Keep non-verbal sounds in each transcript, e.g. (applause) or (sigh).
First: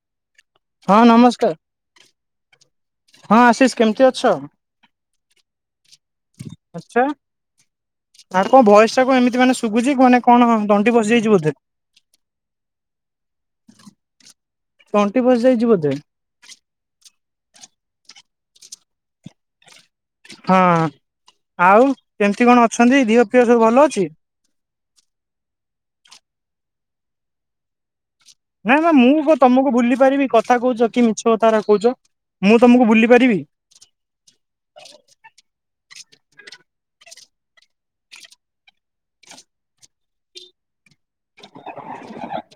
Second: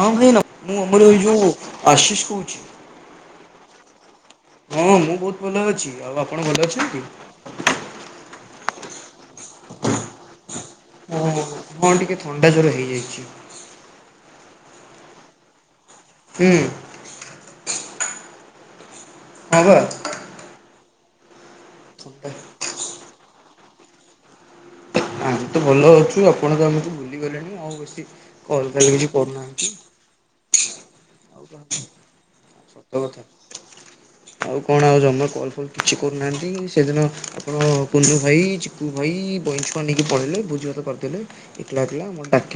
ହଁ ଭାଇନା ମୁଁ ହଁ ଆମର ଏଇ ଯୋଉ ନମସ୍କାର ଆଶିଷ କହୁଛି। ହଁ ଆଶିଷ କେମିତି ଅ ଛ? ହଁ ମୁଁ ବହୁତ ଭଲ ଅଛି ଆଉ ଆପଣ ଭଲ ଅଛନ୍ତି? ଆଛା ତାହାଲେ କଣ ଭଏସ ଆଛା କଣ ଏମିତି ମାନେ ଶୁଭୁଛି ମାନେ କଣ ତଣ୍ଟି ବସିଯାଇଛି ଓଃ ବୋଧେ? ହଁ ଟିକେ ଥଣ୍ଡା ଜ୍ଵର ହେଇଯାଇଛି ତଣ୍ଟି ବସିଯାଇଛିିବ ବୋଧେ? ହୁଁ। ହଁ ବା। ହଁ ଆଉ ଥଣ୍ଡା କେମିତି କଣ ଅଛନ୍ତି, ଦିଅ ଫିଅ ସବୁ ଭଲ ଅଛି? ଚୀ ଆଜିତ ଭଲଅଛୁ ଆପଣତ ଆମକୁ ଭୁଲିଗଲେଣି ଆଉ ସି ନା ନା ମୁଁ କଣ ତମକୁ ଭୁଲି ପାରିବି କଥା କହୁଛ, କି ମିଛ ଆଉ କଥା ଗୁରା କହୁଛ? ମୁଁ ତମକୁ ସତ ଭୁଲି କଥା ପାରିବି ଆଉ କଣ ଆଉ ଜମା କଲ ଫଲ କି କିଛି କରୁନାହାଁନ୍ତି ସେଦିନ ଆପଣ କୁନ୍ଦୁ ଭାଇ ଚିକୁୁ ଭାଇ ବଇ ଛୁଆ ନେଇକି ପଳେଇଲେ ଭୋଜି ଭାତ ଏତେଲେଟ ଏକଲା ଥିଲା ମତେ ଡାକ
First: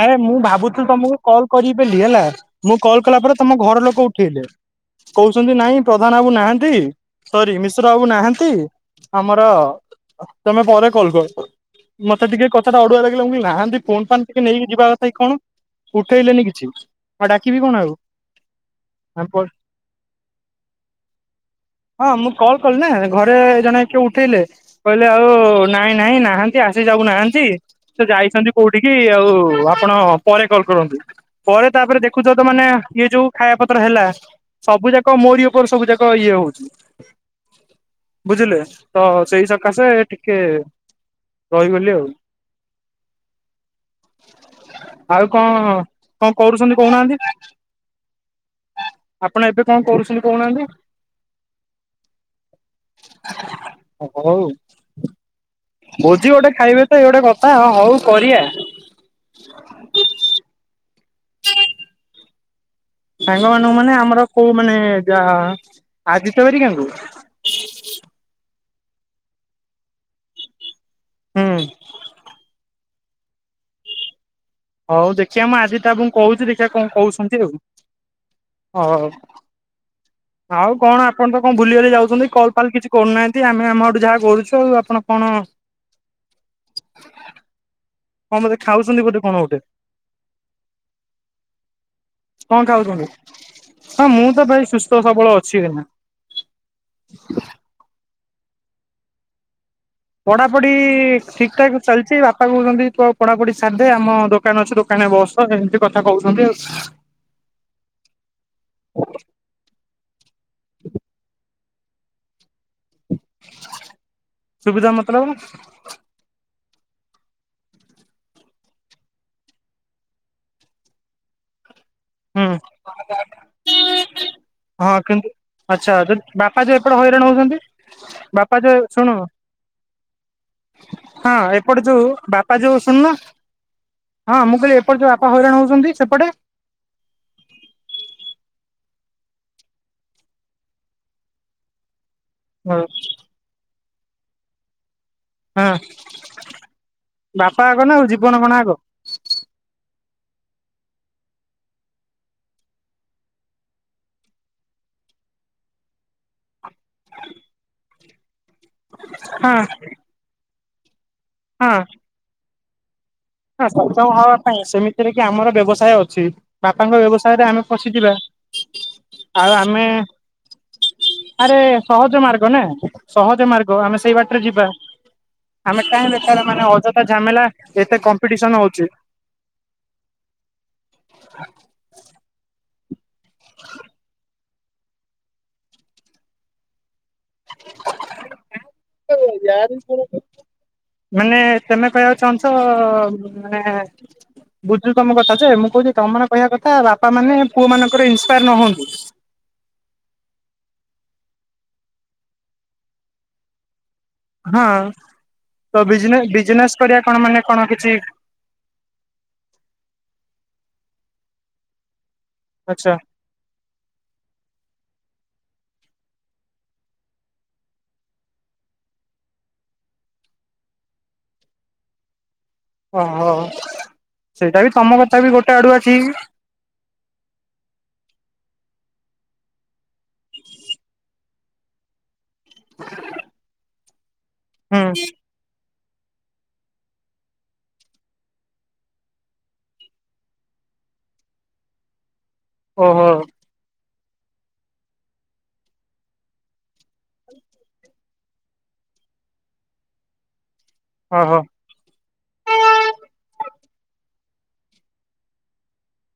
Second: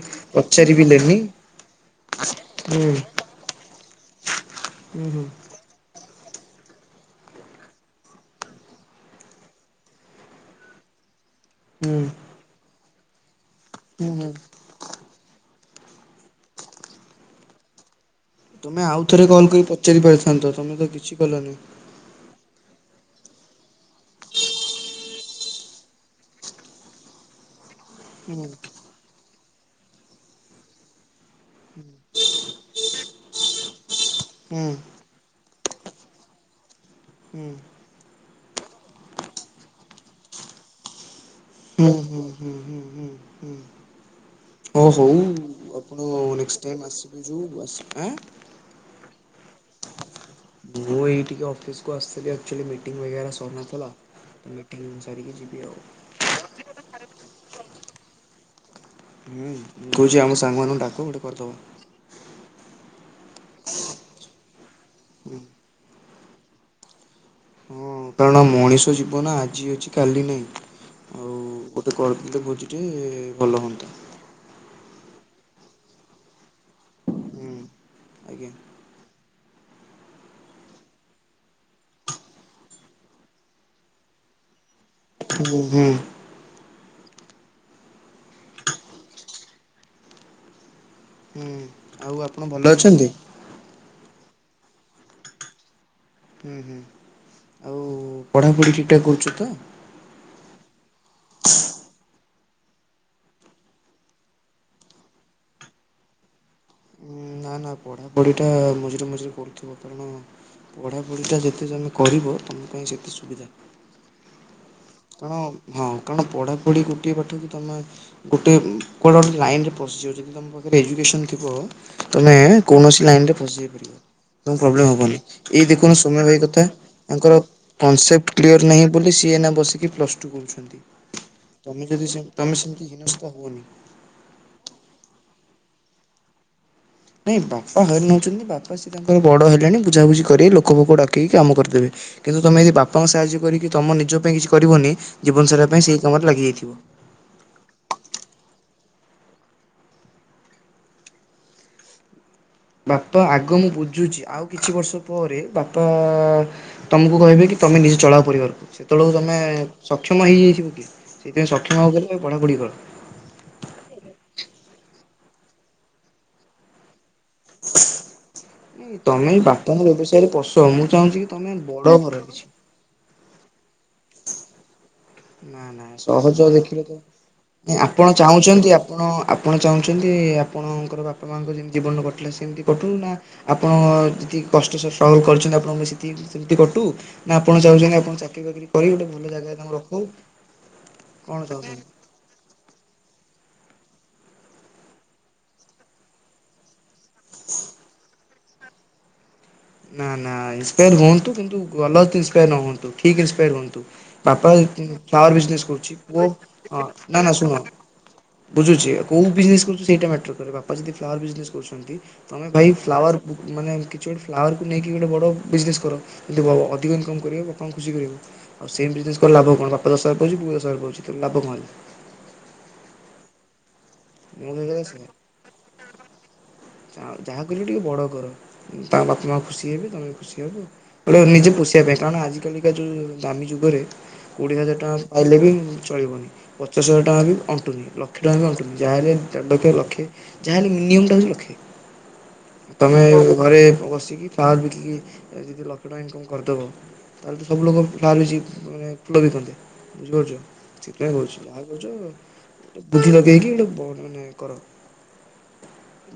ଆରେ ମୁଁ ଭାବୁଥିଲି ତମକୁ କଲ୍ କରି ବଲି ହେଲା, ମୁଁ ହୁଁ କଲ୍ କଲା ପରେ ତମ ଘର ଲୋକ ଉ ହୁଁ ହୁଁ କହୁଛନ୍ତି ନାଇଁ ପ୍ରଧାନ କଣ ନାହାନ୍ତି ସରି ମିଶ୍ର ବାବୁ ନାହାନ୍ତି ଆମର ତମେ ପରେ କଲ୍ କର। ହୁଁ ମତେ ଟିକେ କଥାଟା ଅଡୁଆ ଲାଗିଲା ମୁଁ କହିଲି ନାହାଁନ୍ତି ଫୋନ ହୁଁ ଫାନ ହୁଁ କହିକି ଯିବା କଥା କି କଣ? ଉଠେଇଲେନି କିଛି, ଆଉ ଡାକିବି କଣ ଆଉ। ତୁମେ ଆଉଥରେ ଆମେ କଲ କରି ପଚାରି ପାରିଥାନ୍ତ, ତମେ ତ କିଛି କଲନି। ହଁ ମୁଁ କଲ୍ କଲି ନା ଘରେ ଜଣେ କିଏ ଉଠେଇଲେ, କହିଲେ ଆଉ ନାଇଁ ନାଇଁ ନାହାଁନ୍ତି ଆଶିଷ ବାବୁ ନାହାଁନ୍ତି ସେ ହୁଁ ଯାଇଛନ୍ତି କୋଉଠିକି ଆଉ ଆପଣ ପରେ କଲ କରନ୍ତୁ। ପରେ ତାପରେ ଦେଖୁଛ ତ ମାନେ ଇଏ ଯୋଉ ଖାଇବା ପତ୍ର ହେଲା, ହୁଁ ସବୁ ଯାକ ମୋରି ଉପ ଉପରେ ସବୁ ଯାକ ଇଏ ହଉଛି। ହୁଁ ବୁଝିଲେ, ତ ସେଇ ସକାଶେ ଟିକେ ହୁଁ ରହିଗଲି ଆଉ ହୁଁ ହୁଁ ହୁଁ ହୁଁ ହୁଁ। ଓ ହଉ ଆଉ କଣ ଆପଣ କଣ ନେଷ୍ଟ କରୁଛନ୍ତି ଟାଇମ କହୁନାହାନ୍ତି ଆସିବେ ଯୋଉ ଆସିବେ ଆଁ ଆପଣ ଏବେ କଣ କରୁଛନ୍ତି? କହୁନାହାନ୍ତି ମୁଁ ଏଇ ଟିକେ ଅଫିସକୁ ଆସିଥିଲି ଆକଚୁଆଲି ମିଟିଂ ବଗେରା ସରି ନଥିଲା ହଉ। ମିଟିଂ ସାରିକି ଯିବି। ଆଉ। ଭୋଜି ଗୋଟେ ଖାଇବେ ତ ଏଇ ଗୋଟେ କଥା ଆ ହଉ କରିବା। ହୁଁ ମୁଁ କହୁଛି ଆମ ସାଙ୍ଗ ମାନଙ୍କୁ ଡାକ ଗୋଟେ କରିଦବା। ସାଙ୍ଗ ମାନଙ୍କୁ ମାନେ ଆମର କୋଉ ମାନେ ଯାହା ଆଦିତ୍ୟ ହେରିକାଙ୍କୁ? ହଁ କାରଣ ମଣିଷ ଜୀବନ ଆଜି ଅଛି କାଲି ନାଇଁ। ଆଉ ହୁଁ ଗୋଟେ କରିଦେଲେ ଭୋଜିଟେ ଟେ ଭଲ ହୁଅନ୍ତା। ହଉ ଦେଖିବା ମୁଁ ଆଦିତ୍ୟ ବାବୁଙ୍କୁ କହୁଛି ଦେଖିବା କଣ କହୁସନ୍ତି ହୁଁ ଆଉ ଆଜ୍ଞା ହଉ। ଆଉ କଣ ଆପଣ ତ କଣ ଭୁଲିି ବାଲି ଯାଉଛନ୍ତି କଲ ଫାଲ କିଛି କରୁନାହାଁନ୍ତି, ଆମେ ଆମ ଆଡୁ ଯାହା କରୁଛୁ ଆଉ ଆପଣ କଣ ହୁଁ ହୁଁ। କଣ ବୋଧେ ଖାଉଛନ୍ତି ଗୋଟେ କଣ ଗୋଟେ? ହୁଁ ଆଉ ଆପଣ କଣ ଭଲ ଖାଉଛନ୍ତି? ଅଛନ୍ତି? ହଁ ମୁଁ ତ ଭାଇ ସୁସ୍ଥ ସବଳ ଅଛି କି ନା। ହୁଁ ହୁଁ ଆଉ ପଢ଼ାପଢ଼ି ଠିକଠାକ୍ କରୁଛ ତ? ପଢାପଢି ଠିକ ଠାକ ଚାଲିଚି, ବାପା କହୁଛନ୍ତି ତୁ ଆଉ ପଢାପଢି ସାରିଦେ, ଆମ ଦୋକାନ ଅଛି ଦୋକାନ କନରେ ବସ ଏମିତି କଥା କହୁଛନ୍ତି ଆଉ। ନା ନା ପଢ଼ାପଢ଼ିଟା ମଝିରେ ମଝିରେ କରୁଥିବ କାରଣ ପଢ଼ାପଢ଼ିଟା ଯେତେ ତମେ କରିବ ତୁମେ ପାଇଁ ସେତେ ସୁବିଧା। ସୁବିଧା ମତଲବ କାରଣ ହଁ କାରଣ ପଢା ପଢ଼ି ଗୋଟିଏ ପାଠକୁ କି ତୁମେ ଗୋଟେ କୁଆଡେ ଗୋଟେ ଲାଇନ ରେ ପଶିଯାଉଚ, ଯଦି ତୁମ ପାଖରେ ଏଜୁକେସନ୍ ଥିବ ତମେ ହୁଁ କୌଣସି ଲାଇନରେ ପଶିଯାଇ ପାରିବ। ତ ପ୍ରୋବ୍ଲେମ ହଁ ହବନି କିନ୍ତୁ ଏଇ ଆଚ୍ଛା ଦେଖୁନୁ ଯଦି ସୋମ୍ୟ ଭାଇ ବାପା କଥା, ଯୋଉ ଏପଟେ ହଇରାଣ ତାଙ୍କର ହଉଛନ୍ତି କନସେପଟ୍ ବାପା କ୍ଲିୟର ଯୋଉ ନାହିଁ ଶୁଣୁ ବୋଲି ସିଏ ଏଇନା ବସିକି ପ୍ଲସ ଟୁ କରୁଛନ୍ତି। ହଁ ଏପଟେ ତମେ ଯୋଉ ଯଦି ସେମ ବାପା ତମେ ଯୋଉ ସେମିତି ଶୁଣୁନ ହିନସ୍ତା ହୁଅନି। ହଁ ମୁଁ କହିଲି ଏପଟେ ଯୋଉ ଆପଣ ହଇରାଣ ହଉଛନ୍ତି ସେପଟେ। ନାଇଁ ବାପା ହଇରାଣ ହଉଛନ୍ତି ବାପା ସେ ତାଙ୍କର ବଡ ହେଲେଣି ବୁଝାବୁଝି କରିବେ ଲୋକ ଫୋକ ଡକେଇକି କାମ କରିଦେବେ କିନ୍ତୁ ତୁମେ ଯଦି ବାପାଙ୍କ ସାହାଯ୍ୟ କରିକି ତମ ନିଜ ପାଇଁ କିଛି କରିବନି ଜୀବନସାରା ହଁ ପାଇଁ ସେହି କାମରେ ବାପା ଆଗ ନା ଆଉ ଲାଗିଯାଇଥିବ। ଜୀବନ କଣ ଆଗ ବାପା ଆଗ ମୁଁ ବୁଝୁଛି ଆଉ କିଛି ବର୍ଷ ପରେ ବାପା ତମକୁ କହିବେ କି ତମେ ନିଜେ ଚଳାଅ ପରିବାରକୁ। ସେତେବେଳକୁ ତୁମେ ହଁ ସକ୍ଷମ ହେଇଯାଇଥିବ କି ସେଇଥିପାଇଁ ସକ୍ଷମ ହେବାକୁ କଲେ ପଢ଼ାପଢ଼ି କର। ନା ସକ୍ଷମ ହବା ପାଇଁ ସେମିତିରେ କି ଆମର ବ୍ୟବସାୟ ଅଛି। ବାପାଙ୍କ ବ୍ୟବସାୟ ରେ ଆମେ ପଶିଯିବା ନୁହେଁ କି ତମେ ଏଇ ଆଉ ଆମେ ବାପାଙ୍କ ବ୍ୟବସାୟରେ ପଶ ମୁଁ ଚାହୁଁଛି କି ଆରେ ତମେ ବଡ ସହଜ କର ମାର୍ଗ କିଛି ନା ସହଜ ମାର୍ଗ ଆମେ ସେଇ ବାଟରେ ଯିବା। ନା ଆମେ ନା କାହିଁ ସହଜ ବେକାର ମାନେ ଦେଖିଲେ ତ ଅଯଥା ଝାମେଲା ଏତେ ଆପଣ କ ଚାହୁଁଛନ୍ତି ଆପଣ ଆପଣ ଚାହୁଁଛନ୍ତି ଆପଣଙ୍କର ବାପା ମାଆଙ୍କ ଯେମିତି ଜୀବନ କଟିଲା ସେମିତି କଟୁନି ନା ଆପଣ ଯେତିକି କଷ୍ଟରେ ଷ୍ଟ୍ରଗଲ୍ କରିଛନ୍ତି ଆପଣଙ୍କୁ ସେ ସେମିତି କଟୁ ନା ଆପଣ ଚାହୁଛନ୍ତି ଆପଣ ଚାକିରୀ ବାକିରି କରିିକି ଗୋଟେ ଭଲ ଜାଗାରେ ତାଙ୍କର ମାନେ ତେମେ କହିବାକୁ ଚାହୁଁଚ ମାନେ ବୁଝୁଚି ତମ କଥା ଯେ ମୁଁ କହୁଚି ତମମାନଙ୍କ କହିବା କଥା ବାପା ମାନେ ପୁଅ ମାନଙ୍କର ଏହିସ୍ ସେୟାର୍ ନ ହୁଅନ୍ତୁ। ନା ନା ଇନ୍ସପେୟାର ହୁଅନ୍ତୁ କିନ୍ତୁ ଗଲତ୍ ଇନ୍ସପେୟାର ନ ହୁଅନ୍ତୁ ଠିକ୍ ଇନ୍ସପେୟାର ହୁଅନ୍ତୁ। ବାପା ଏଇ କି ହଁ ଫ୍ଲାୱାର ବିଜନେସ୍ ତ କରୁଚି ବିଜନେ ପୁଅ ବିଜନେସ୍ କରିବା ହ କଣ ନା ନା ମାନେ କଣ ଶୁଣ କିଛି ବୁଝୁଚି ଆଉ କୋଉ ବିଜନେସ କରୁଚି ସେଇଟା ମ୍ୟାଟର କରେ ବାପ ପା ଯଦି ଫ୍ଲାୱାର ବିଜନେସ କରୁଚନ୍ତି ତମେ ଭାଇ ଆଚ୍ଛା ଫ୍ଲାୱାର ମାନେ କିଛି ଗୋଟେ ତାକୁ ନେଇକି ଗୋଟେ ବଡ଼ ବିଜନେସ କର। କିନ୍ତୁ ଅଧିକ ଇନକମ୍ କରି ବାପାଙ୍କୁ ଖୁସି କରିବ। ଆଉ ସେମ୍ ବିଜନେସ କଲେ ଲାଭ? ଆଉ କଣ ବାପା ଦଶାର ପାଉଚି ପୁଅ ଦଶାର ପାଉଛି ତେଣୁ ଲାଭ କଣ ହେଲା। ଓ ହୋ। ମୁଁ (unintelligible) ହଁ ଯାହା କରିବ ଟିକେ ବଡ କର। ତାଙ୍କ ବାପା ମା ଖୁସି ହେବେ ତମେ ଖୁସି ହବ ନିଜେ ପୋଷିଆ ପାଇଁ କାରଣ ଆଜି ଅକାଳିକା ଯୋଉ ଦାମୀ ଯୁଗରେ କୋଡିଏ ହଜାର ଟଙ୍କା ହୁଁ ପାଇଲେ ବି ଚଳିବନି। ପଚାଶ ହଜାର ଟଙ୍କା ବି ଅଣ୍ଟୁନି। ଲକ୍ଷେ ଟଙ୍କା ବି ଅଣ୍ଟୁନି। ଯାହାହେଲେ ଦଣ୍ଡକେ ଲକ୍ଷେ ଯାହାହେଲେ ମିନିମମ୍ ଟା ହଉଚି ଲକ୍ଷେ। ତମେ ଓହୋ ଘରେ ବସିକି ଇ ଫାର୍ମ ବିକିକି ଯଦି ଲକ୍ଷେ ଟଙ୍କା ଇନକମ୍ କରିଦବ ତାହେଲେ ତ ସବୁ ଲୋକ ଫାର୍ମ (unintelligible) ରହିଥାନ୍ତା। ବୁଝିପାରୁଚ। ସେଥିପାଇଁ କହୁଚି ଓହୋ ଯାହା କରୁଚ ଗୋଟେ ବୁଦ୍ଧି ଲଗେଇକି (unintelligible) କର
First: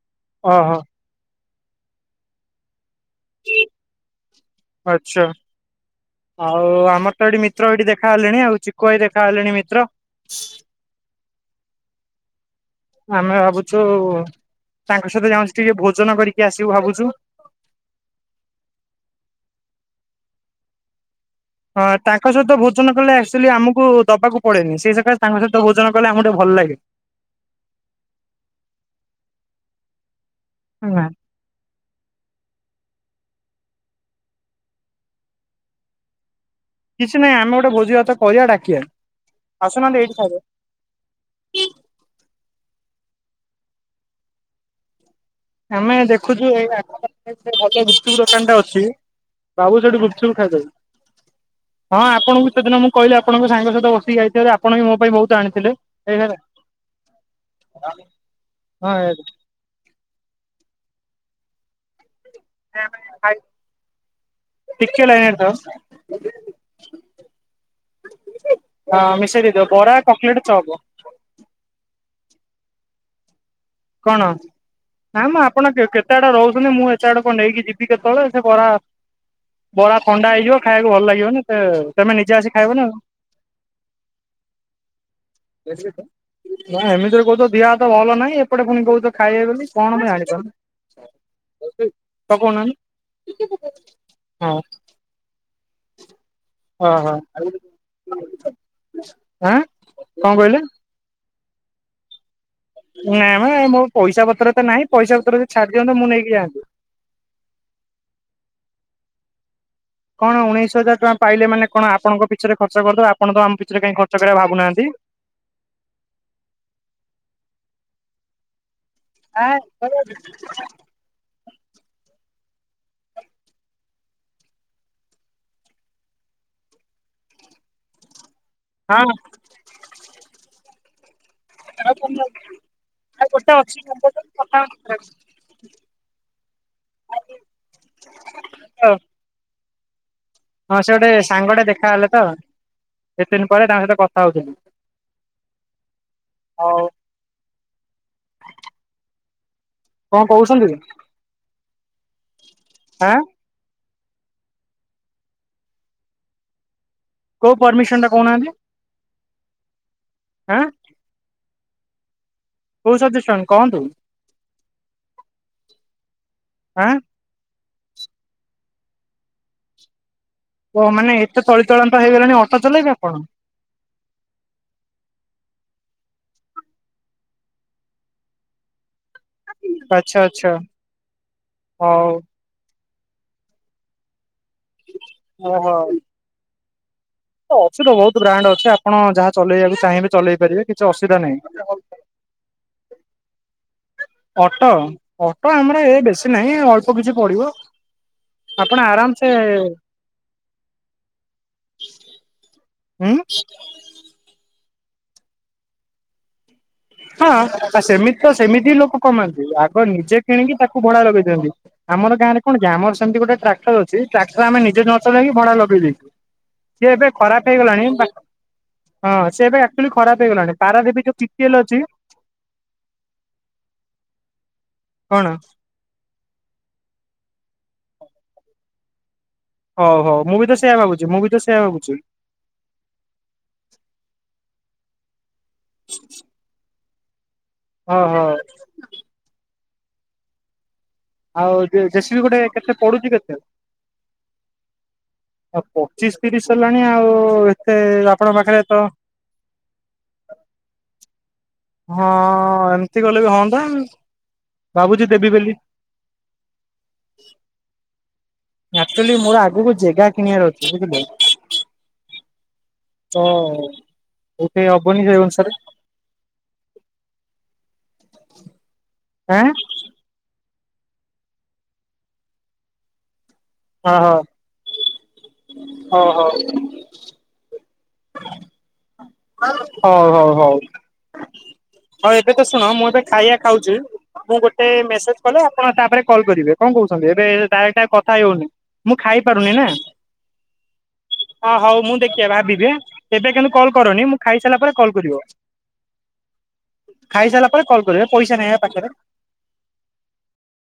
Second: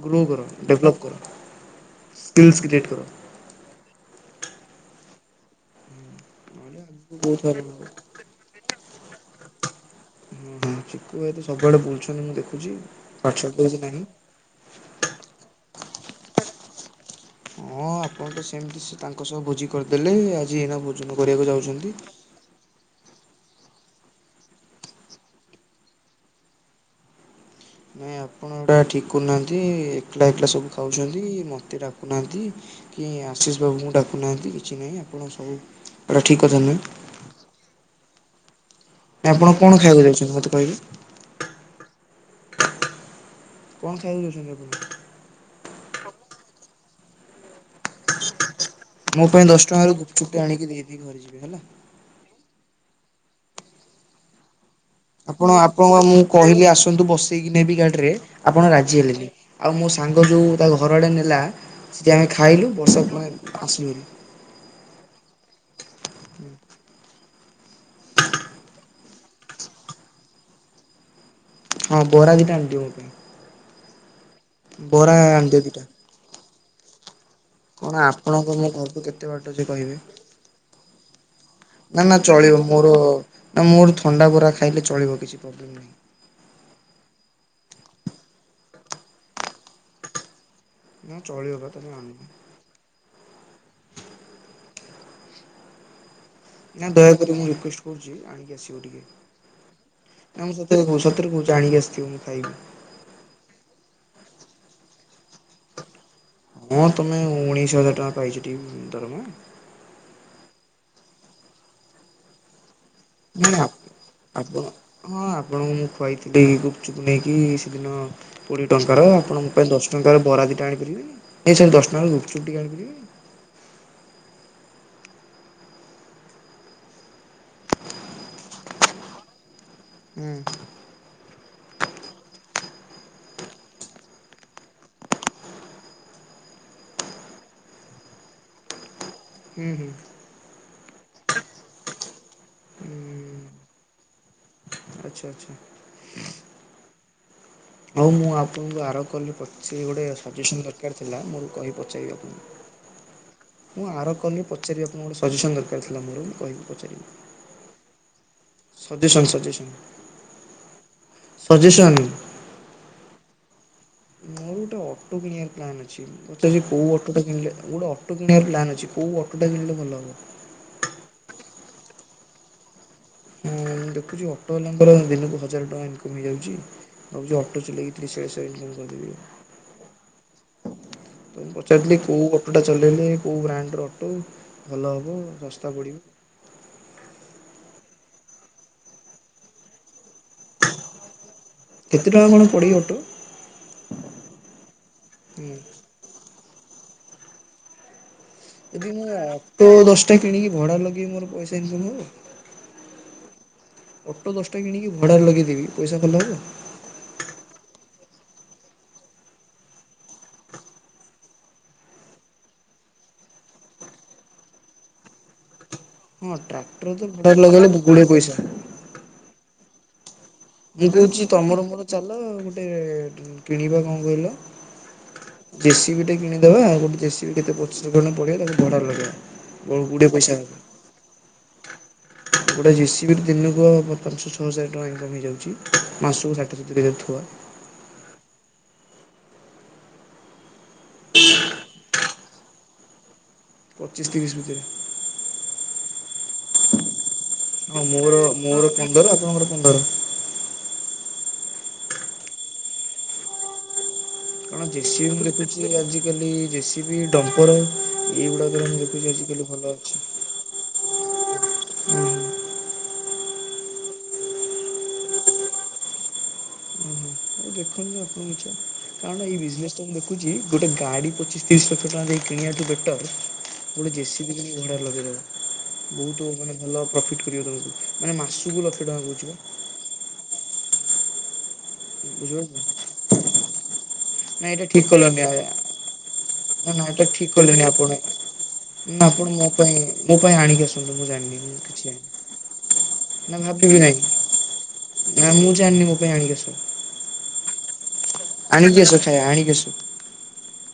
ଗ୍ରୋ କର। ଓହୋ। ଡେଭଲପ୍ କର। ସ୍କିିଲ୍ସ କ୍ରିଏଟ କର। ଆଚ୍ଛା। ଆଉ ନହେଲେ ଆଗକୁ ଆମର ତ ବହୁତ ଏଠି ହଇରାଣ ମିତ୍ର ହବ ଏଇଠି ଦେଖାହେଲେଣି ଆଉ ଚିକୁ ଭାଇ ଦେଖା ହେଲେଣି ମିତ୍ର। ହୁଁ ହୁଁ ଚିକୁ ଭାଇ ତ ସବୁଆଡେ ବୁଲୁଛନ୍ତି ମୁଁ ଦେଖ ଆମେ ଭାବୁଛୁ ତାଙ୍କ ସହିତ ଯାଉଁଛୁ ଟିକେ ଭୋଜନ କରିକି ଆସିବୁ ଭାବୁଛୁ। ହଁ ଆପଣ ତ ସେମିତି ସେ ତାଙ୍କ ସହ ଭୋଜି କରିଦେଲେ। ଆଜି ଏଇନା ଭୋଜନ କରିବାକୁ ଯାଉଛନ୍ତି ହଁ ତାଙ୍କ ସହିତ ଭୋଜନ କଲେ ଆକ୍ଚୁଆଲି ଆମକୁ ଦବାକୁ ପଡେନି ସେଇ ସକାଶ ତାଙ୍କ ସହିତ ଭୋଜନ କଲେ ଆମକୁ ଟିକେ ଭଲ ଲାଗେ। ନାଇଁ ଆପଣ ଏଗୁଡା ଠିକ କରୁନାହାନ୍ତି। ଏକଲା ଏକଲା ସବୁ ଖାଉଛନ୍ତି ମତେ ଡାକୁନାହାନ୍ତି। କି ଆଶିଷ ବାବୁଙ୍କୁ ଡାକୁନାହାନ୍ତି କିଛି ନାହିଁ ଆପଣ ସବୁ। (unintelligible) କିଛି ନାଇଁ ଆମେ ଗୋଟେ ଭୋଜି ଭାତ କରିବା ଡାକିଆ। ଆପଣ କଣ ଖାଇବାକୁ ଯାଉଚନ୍ତି ମତେ କହିଲେ। କଣ ଖାଇବାକୁ ଯାଉଚନ୍ତି ଆପଣ? ଆମେ ଦେଖୁଛୁ ଏଇ ଆଖପାଖରେ ଗୋଟେ ଭଲ ଗୁପଚୁପ ଦୋକାନ ଟା ଅଛି। ମୋ ପାଇଁ ଦଶ ବାବୁ ଟଙ୍କାର ସେଠି ଗୁପଚୁପଟେ ଗୁପଚୁପ ଖାଇଦବୁ। ଆଣିକି ଦେଇଦେଇକି ଘରେ ଯିବେ ହେଲା ହଁ ଆପଣଙ୍କୁ ସେଦିନ ମୁଁ କହିଲି ଆପଣଙ୍କ ସାଙ୍ଗ ସହିତ ବସିକି ଯାଇଥିବେ ଯେ ଆପ୍ ଆପଣ ଆପଣଙ୍କୁ ବା ମୁଁ କହିଲି ଆସନ୍ତୁ ବସେଇକି ନେବି ଗାଡିରେ ଆପଣ ରାଜି ହଁ ହେଲେନି। ଆଉ ମୋ ସାଙ୍ଗ୍ ଗ ଯୋଉ ତା ଘର ଆଡ଼େ ନେଲା ସେଠି ଆମେ ଖାଇଲୁ ବର୍ଷାକ ମାନେ ଆସିଲୁ ବୋଲି। ଟିକେ ଲାଇନରେ ଥାଅ। ହଁ ମିଶେଇକ ଦେଇ ଦିଅ। ବରା, କଟଲେଟ୍, ଚପ। ହଁ ବୋରା ଦେଇ ଟ ଆଣି ଦ କଣ ନା ମା ଆପଣ ଦିଟା କେତେ ଆଡେ ରହୁଛନ୍ତି ମୁଁ ଏତେ ଆଡେ କଣ ନେଇକି ଯିବି କଣ କେତବେଳେ ସେ ଆପଣଙ୍କ ବରା ମୋ ଘରକୁ କେତେ ବାଟ ଯେ କହିବେ ବରା ଥଣ୍ଡା ହେଇଯିବ ଖାଇବାକୁ ଭଲ ଲାଗିବନି ସେ। ନା ନା (unintelligible) ଚଳିବ ମୋର ନା ମୋର ଥଣ୍ଡା ବରା ଖାଇଲେ ଚଳିବ କିଛି ପୋବ୍ଲେମ୍ ନାହିଁ। ନା ଏମିତିରେ କହୁଚ ଦିହ ହାତ ଭଲ ନାହିଁ ଏପଟେ ଫୁଣି କହୁଚ ଖାଇବ ବୋଲି କଣ ମୁ ନା ଚଳିବ ବା ତମେ ଜାଣିପାରୁନି। ଆଣିବ। ତାକୁ ଅନାନି। ନା ଆଁ ଦୟାକରି ମୁଁ ରିକ୍ୱେଷ୍ଟ କରୁଚି ଆଣିକି ଆସିବ ଟିକେ। କଣ ନା ମୁଁ କହିଲେ? ସତରେ କହୁଚି ସତରେ କହୁଚି ଆଣିକି ଆସିଥିବ ମୁଁ ଖାଇବି। ନାଁ ମ ଏ ମୋ ପଇସା ପତ୍ର ତ ନାହିଁ ପଇସା ପତ୍ରରେ ଛାଡି ଦିଅନ୍ତୁ ମୁଁ ନେଇକି ଯାଆନ୍ତି। ହଁ ତମେ ଉଣେଇଶ ହଜାର ଟଙ୍କା ପାଇଚ ଟି ଦରମା? କଣ ଉଣେଇଶ ହଜାର ଟଙ୍କା ପାଇଲେ ମାନେ କଣ ଆପଣଙ୍କ ପିଛାରେ ଖ ଆପଣ ତ ନାଇଁ ଆମ ପିଛାରେ କାଇଁ ଖ ଆପଣ ହଁ ଆପଣଙ୍କୁ ମୁଁ ଖୁଆଇଥିଲି ଗୁପଚୁପ ନେଇକି ସେଦିନ। କୋଡିଏ ଟଙ୍କାର ଆପଣଙ୍କ ହଁ ପାଇଁ ଦଶ ଗୋଟେ ଅଛି ଟଙ୍କାର ବରା ଦିଟା ଆଣିପାରିବି। ନାଇଁ ସାର୍ ଦଶ ଟଙ୍କାର ଗୁପଚୁପ ଚୁଟି କାଟିଥିଲି। ହଁ। ହୁଁ। (unintelligible) (unintelligible) ହଁ। ହୁଁ ହୁଁ। ହଁ ସେ ଗୋଟେ ସାଙ୍ଗଟେ ଦେଖା ହେଲେ ତ ଏତେ ଦିନ ପରେ ତାଙ୍କ ସହିତ କଥା ହଉଥିଲି। ଆଚ୍ଛା ଆଚ୍ଛା। ହଉ ହଉ ମୁଁ ଆପଣଙ୍କୁ ଆର କଲ ରେ ସେ ଗୋଟେ କଣ ସଜେସନ କହୁଛନ୍ତି ଦରକାର ଥିଲା। ମୋର କହି ପଚାରବି ଆଁ ଆପଣଙ୍କୁ ମୁଁ ଆର କଲ୍‌ ରେ ପଚାରିବି ଆପଣ ଗୋଟେ ସଜେସନ୍ ଦରକାରଥିଲା ମୋର କହିିବି ପଚାରିବି। କୋଉ ପରମିଶନ ସଜେସନ୍‌ ସଜେସନ୍‌ ଆଁ ସଜେସନ୍‌। କୋଉ ସଜେସନ୍‌ କହନ୍ତୁ? ଗୋଟେ ଅଟୋ କିଣିବାର ପ୍ଲାନ୍‌ ଅଛି। ପଚାରିବେ କୋଉ ଆଁ ଅଟୋଟା କିଣିଲେ ମୁ ଗୋଟେ ଅଟୋ କିଣିବାର ପ୍ଲାନ୍ ଅଛି। କୋଉ ଅଟୋଟା କିଣିଲେ ଭଲ ହବ? ଓ ମାନେ ଏତେ ତଳିିତଳାନ୍ତ ହେଇଗଲଣି ଅଟୋ ଚଲେଇବେ। ଆପଣ ହଁ ମୁଁ ଦେଖୁଛି ଅଟୋ ବାଲାଙ୍କର ଦିନକୁ ହଜାର ଟଙ୍କା ଇନ କମିଯାଉଛି ଭାବୁଛି ଅଟୋ ଚଲେଇକି (unintelligible) କରିଦେବି। ଆଚ୍ଛା ଆଚ୍ଛା ତ ପଚାରଥିଲି ହଉ। କୋଉ ଅଟୋଟା ଚଲେଇଲେ କଉ ବ୍ରାଣ୍ଡର ଅଟୋ ଭଲ ହବ ଶସ୍ତା ପଡ଼ିବ? ଅଛିତ ବହୁତ ବ୍ରାଣ୍ଡ ଅଛି। ଆପଣ ଯାହା ଚଲେଇବାକୁ ଚାହିଁବେ ଚଲେଇ ପାରିବେ କିଛି ଅସୁିବିଧା ନାହିଁ। କେତେ ଟଙ୍କା କଣ ପଡ଼ିିବ ଅଟୋ? ଅଟୋ ହୁଁ। ଅଟୋ ଆମର ଏ ବେଶୀ ନାହିଁ ଅଳ୍ପ କିଛି ପଡିବ। ଆପଣ ଯଦି ମୁଁ ଆରାମ ସେ ଅଟୋ ଦଶଟା କିଣିକି ଭଡା ଲଗେଇବି ମୋର ପଇସା ଇନ୍‌କମ ହବ। ହୁଁ। ଦଶଟା କିଣିକି ଭଡ଼ାରେ ଲଗେଇଦେବି ପଇସା ଭଲ ହବ? ହଁ ଆ ସେମିତି ତ ସେମିତି ହି ଲୋକ କମାନ୍ତି ଆଗେ ନିଜେ କିଣିକି ତାକୁ ଭଡା ଲଗେଇ ଦିଅନ୍ତି। ଆମ ଗାଁରେ କଣ କି ଆମ ର ସେମିତି ଗୋଟେ ଟ୍ରାକ୍ଟର ଅଛି ଟାକ୍ଟର ଆମେ ନିଜେ ନ ଚଲେଇକି ଭଡା ଲଗେଇ ଦେଇଛୁ। ହଁ ଟ୍ରାକ୍ଟର ସିଏ ତ ଏବେ ଭଡ଼ାରେ ଖରାପ ଲଗେଇଲେ ହେଇଗଲାଣି ଗୁଡ଼େ ନାଙ୍କ ପଇସା। ହଁ ସିଏ ଏବେ ଆକ୍ଚୁଆଲି ଖରାପ ହେଇଗଲାଣି ମୁଁ ପାରାଦୀପ ଯୋଉ କହୁଛି ପିଟିଏଲ ତମର ଅଛି ମୋର ଚାଲ ଗୋଟେ କିଣିବା କଣ କହିଲ? କଣ? ଗୋଟେ କିଣିଦବା ଆଉ ଗୋଟେ ଦେଶୀ କେତେ ପଡୁଚି କଣ ତାକୁ ଭଡ଼ା ଲଗେଇ ଦବା? ହଉ ହଉ ମୁଁ ବି ତ ସେଇୟା ଭାବୁଛି ମୁଁ ବି ତ ସେଇୟା ଭାବୁଛି। ଗୋଟେ ଜେସିବି ଦିନକୁୁ ହବ ପାଞ୍ଚ ଛଅ ହଜାର ଇନକମ୍ ହେଇଯାଉଛି ମାସକୁ ଷାଠିଏ ସତୁରି ହଜାର ହୋଉ ଥିବ। ହଁ ହଁ। ଆଉ ଜେସିବି ଗୋଟେ କେତେ ପଡୁଛି କେତେ? ପଚିଶି ତିରିଶ ଭିତରେ। ଆଉ ପଚିଶି ତିରିଶି ହେଲାଣି ଆଉ ଏତେ ହଁ ମୋର ଆପଣଙ୍କ ପାଖରେ ମୋର ତ (inaudible) ପନ୍ଦର ଆପଣଙ୍କର ପନ୍ଦର। ହଁ ଏମିତି ଗଲେ ବି ହୁଅନ୍ତା। କଣ ଜେସିବିି ମୁଁ ଦେଖୁଛି ଆଜିକାଲି ଜେସିବିି ଡମ୍ପର ଏଇଗୁଡାକରେ ମୁଁ ଦେଖୁଛି ଆକ୍ଚୁଆଲି ମୋର ଆଜିିକାଲି ଆଗକୁ ଭଲ ଅଛି। ଜେଗା କିଣିବାର ଅଛି ବୁଝିଲେ ତ ଗୋଟେ ହବନି ସେଇ ଅନୁସାରେ। ଦେଖନ୍ତୁ ଆପଣଙ୍କ ଇଚ୍ଛା କାରଣ ଏଇ ଆଁ ବିଜନେସଟା ମୁଁ ଦେଖୁଛି ଗୋଟେ ଗାଡ଼ି ପଚିଶି ତିରିଶି ଲକ୍ଷ ଟଙ୍କା ଦେଇକି କିଣିବା ଟୁ ବେଟର ଗୋଟେ ଜେସିିବି କିଣିକି ଭଡ଼ା ଲଗେଇ ହଁ ହଁ ହଉ ବହୁତ ହଉ ମାନେ ଭଲ ପ୍ରଫିଟ କରିବ ତମକୁ ମାନେ ମାସକୁ ଲକ୍ଷେ ଟଙ୍କା କହୁ। ହଉ ହଉ ହଉ ହଉ ଏବେ ତ ବୁଝିପାରୁଛ ନା? ଶୁଣ ମୁଁ ଏବେ ଖାଇବା ଖାଉଛି। ମୁଁ ନାଇଁ ଏଇଟା ଗୋଟେ ଠିକ୍ ମେସେଜ କଲନି ଆ କଲେ ଆପଣ ତାପରେ କଲ୍ କରିବେ କଣ ନା ନା ଏଇଟା କହୁଛନ୍ତି ଏବେ ଠିକ୍ କଲେନି ଡାଇରେକ୍ଟ ଆପଣ। କଥା ହେଇ ହେଉନି। ମୁଁ ନା ଆପଣ ମୋ ଖାଇପାରୁନି ନା ପାଇଁ ମୋ ପାଇଁ ଆଣିକି ଆସନ୍ତୁ ମୁଁ ଜାଣିନି ହ ହଉ କିଛି ମୁଁ ଜାଣିନି। ଦେଖିବା ଭାବିବି ଏବେ ନା କିନ୍ତୁ କଲ୍ ଭାବିବି ନାହିଁ କରନି ମୁଁ ଖାଇସାରିଲା ପରେ କଲ୍ କରିବ ନା ମୁଁ ଜାଣିନି ମୋ ପାଇଁ ଆଣିକି ଆସ। ଖାଇସାରିଲାପରେ କଲ୍ ପଇସା ନାହିଁ ପା ପାଖରେ।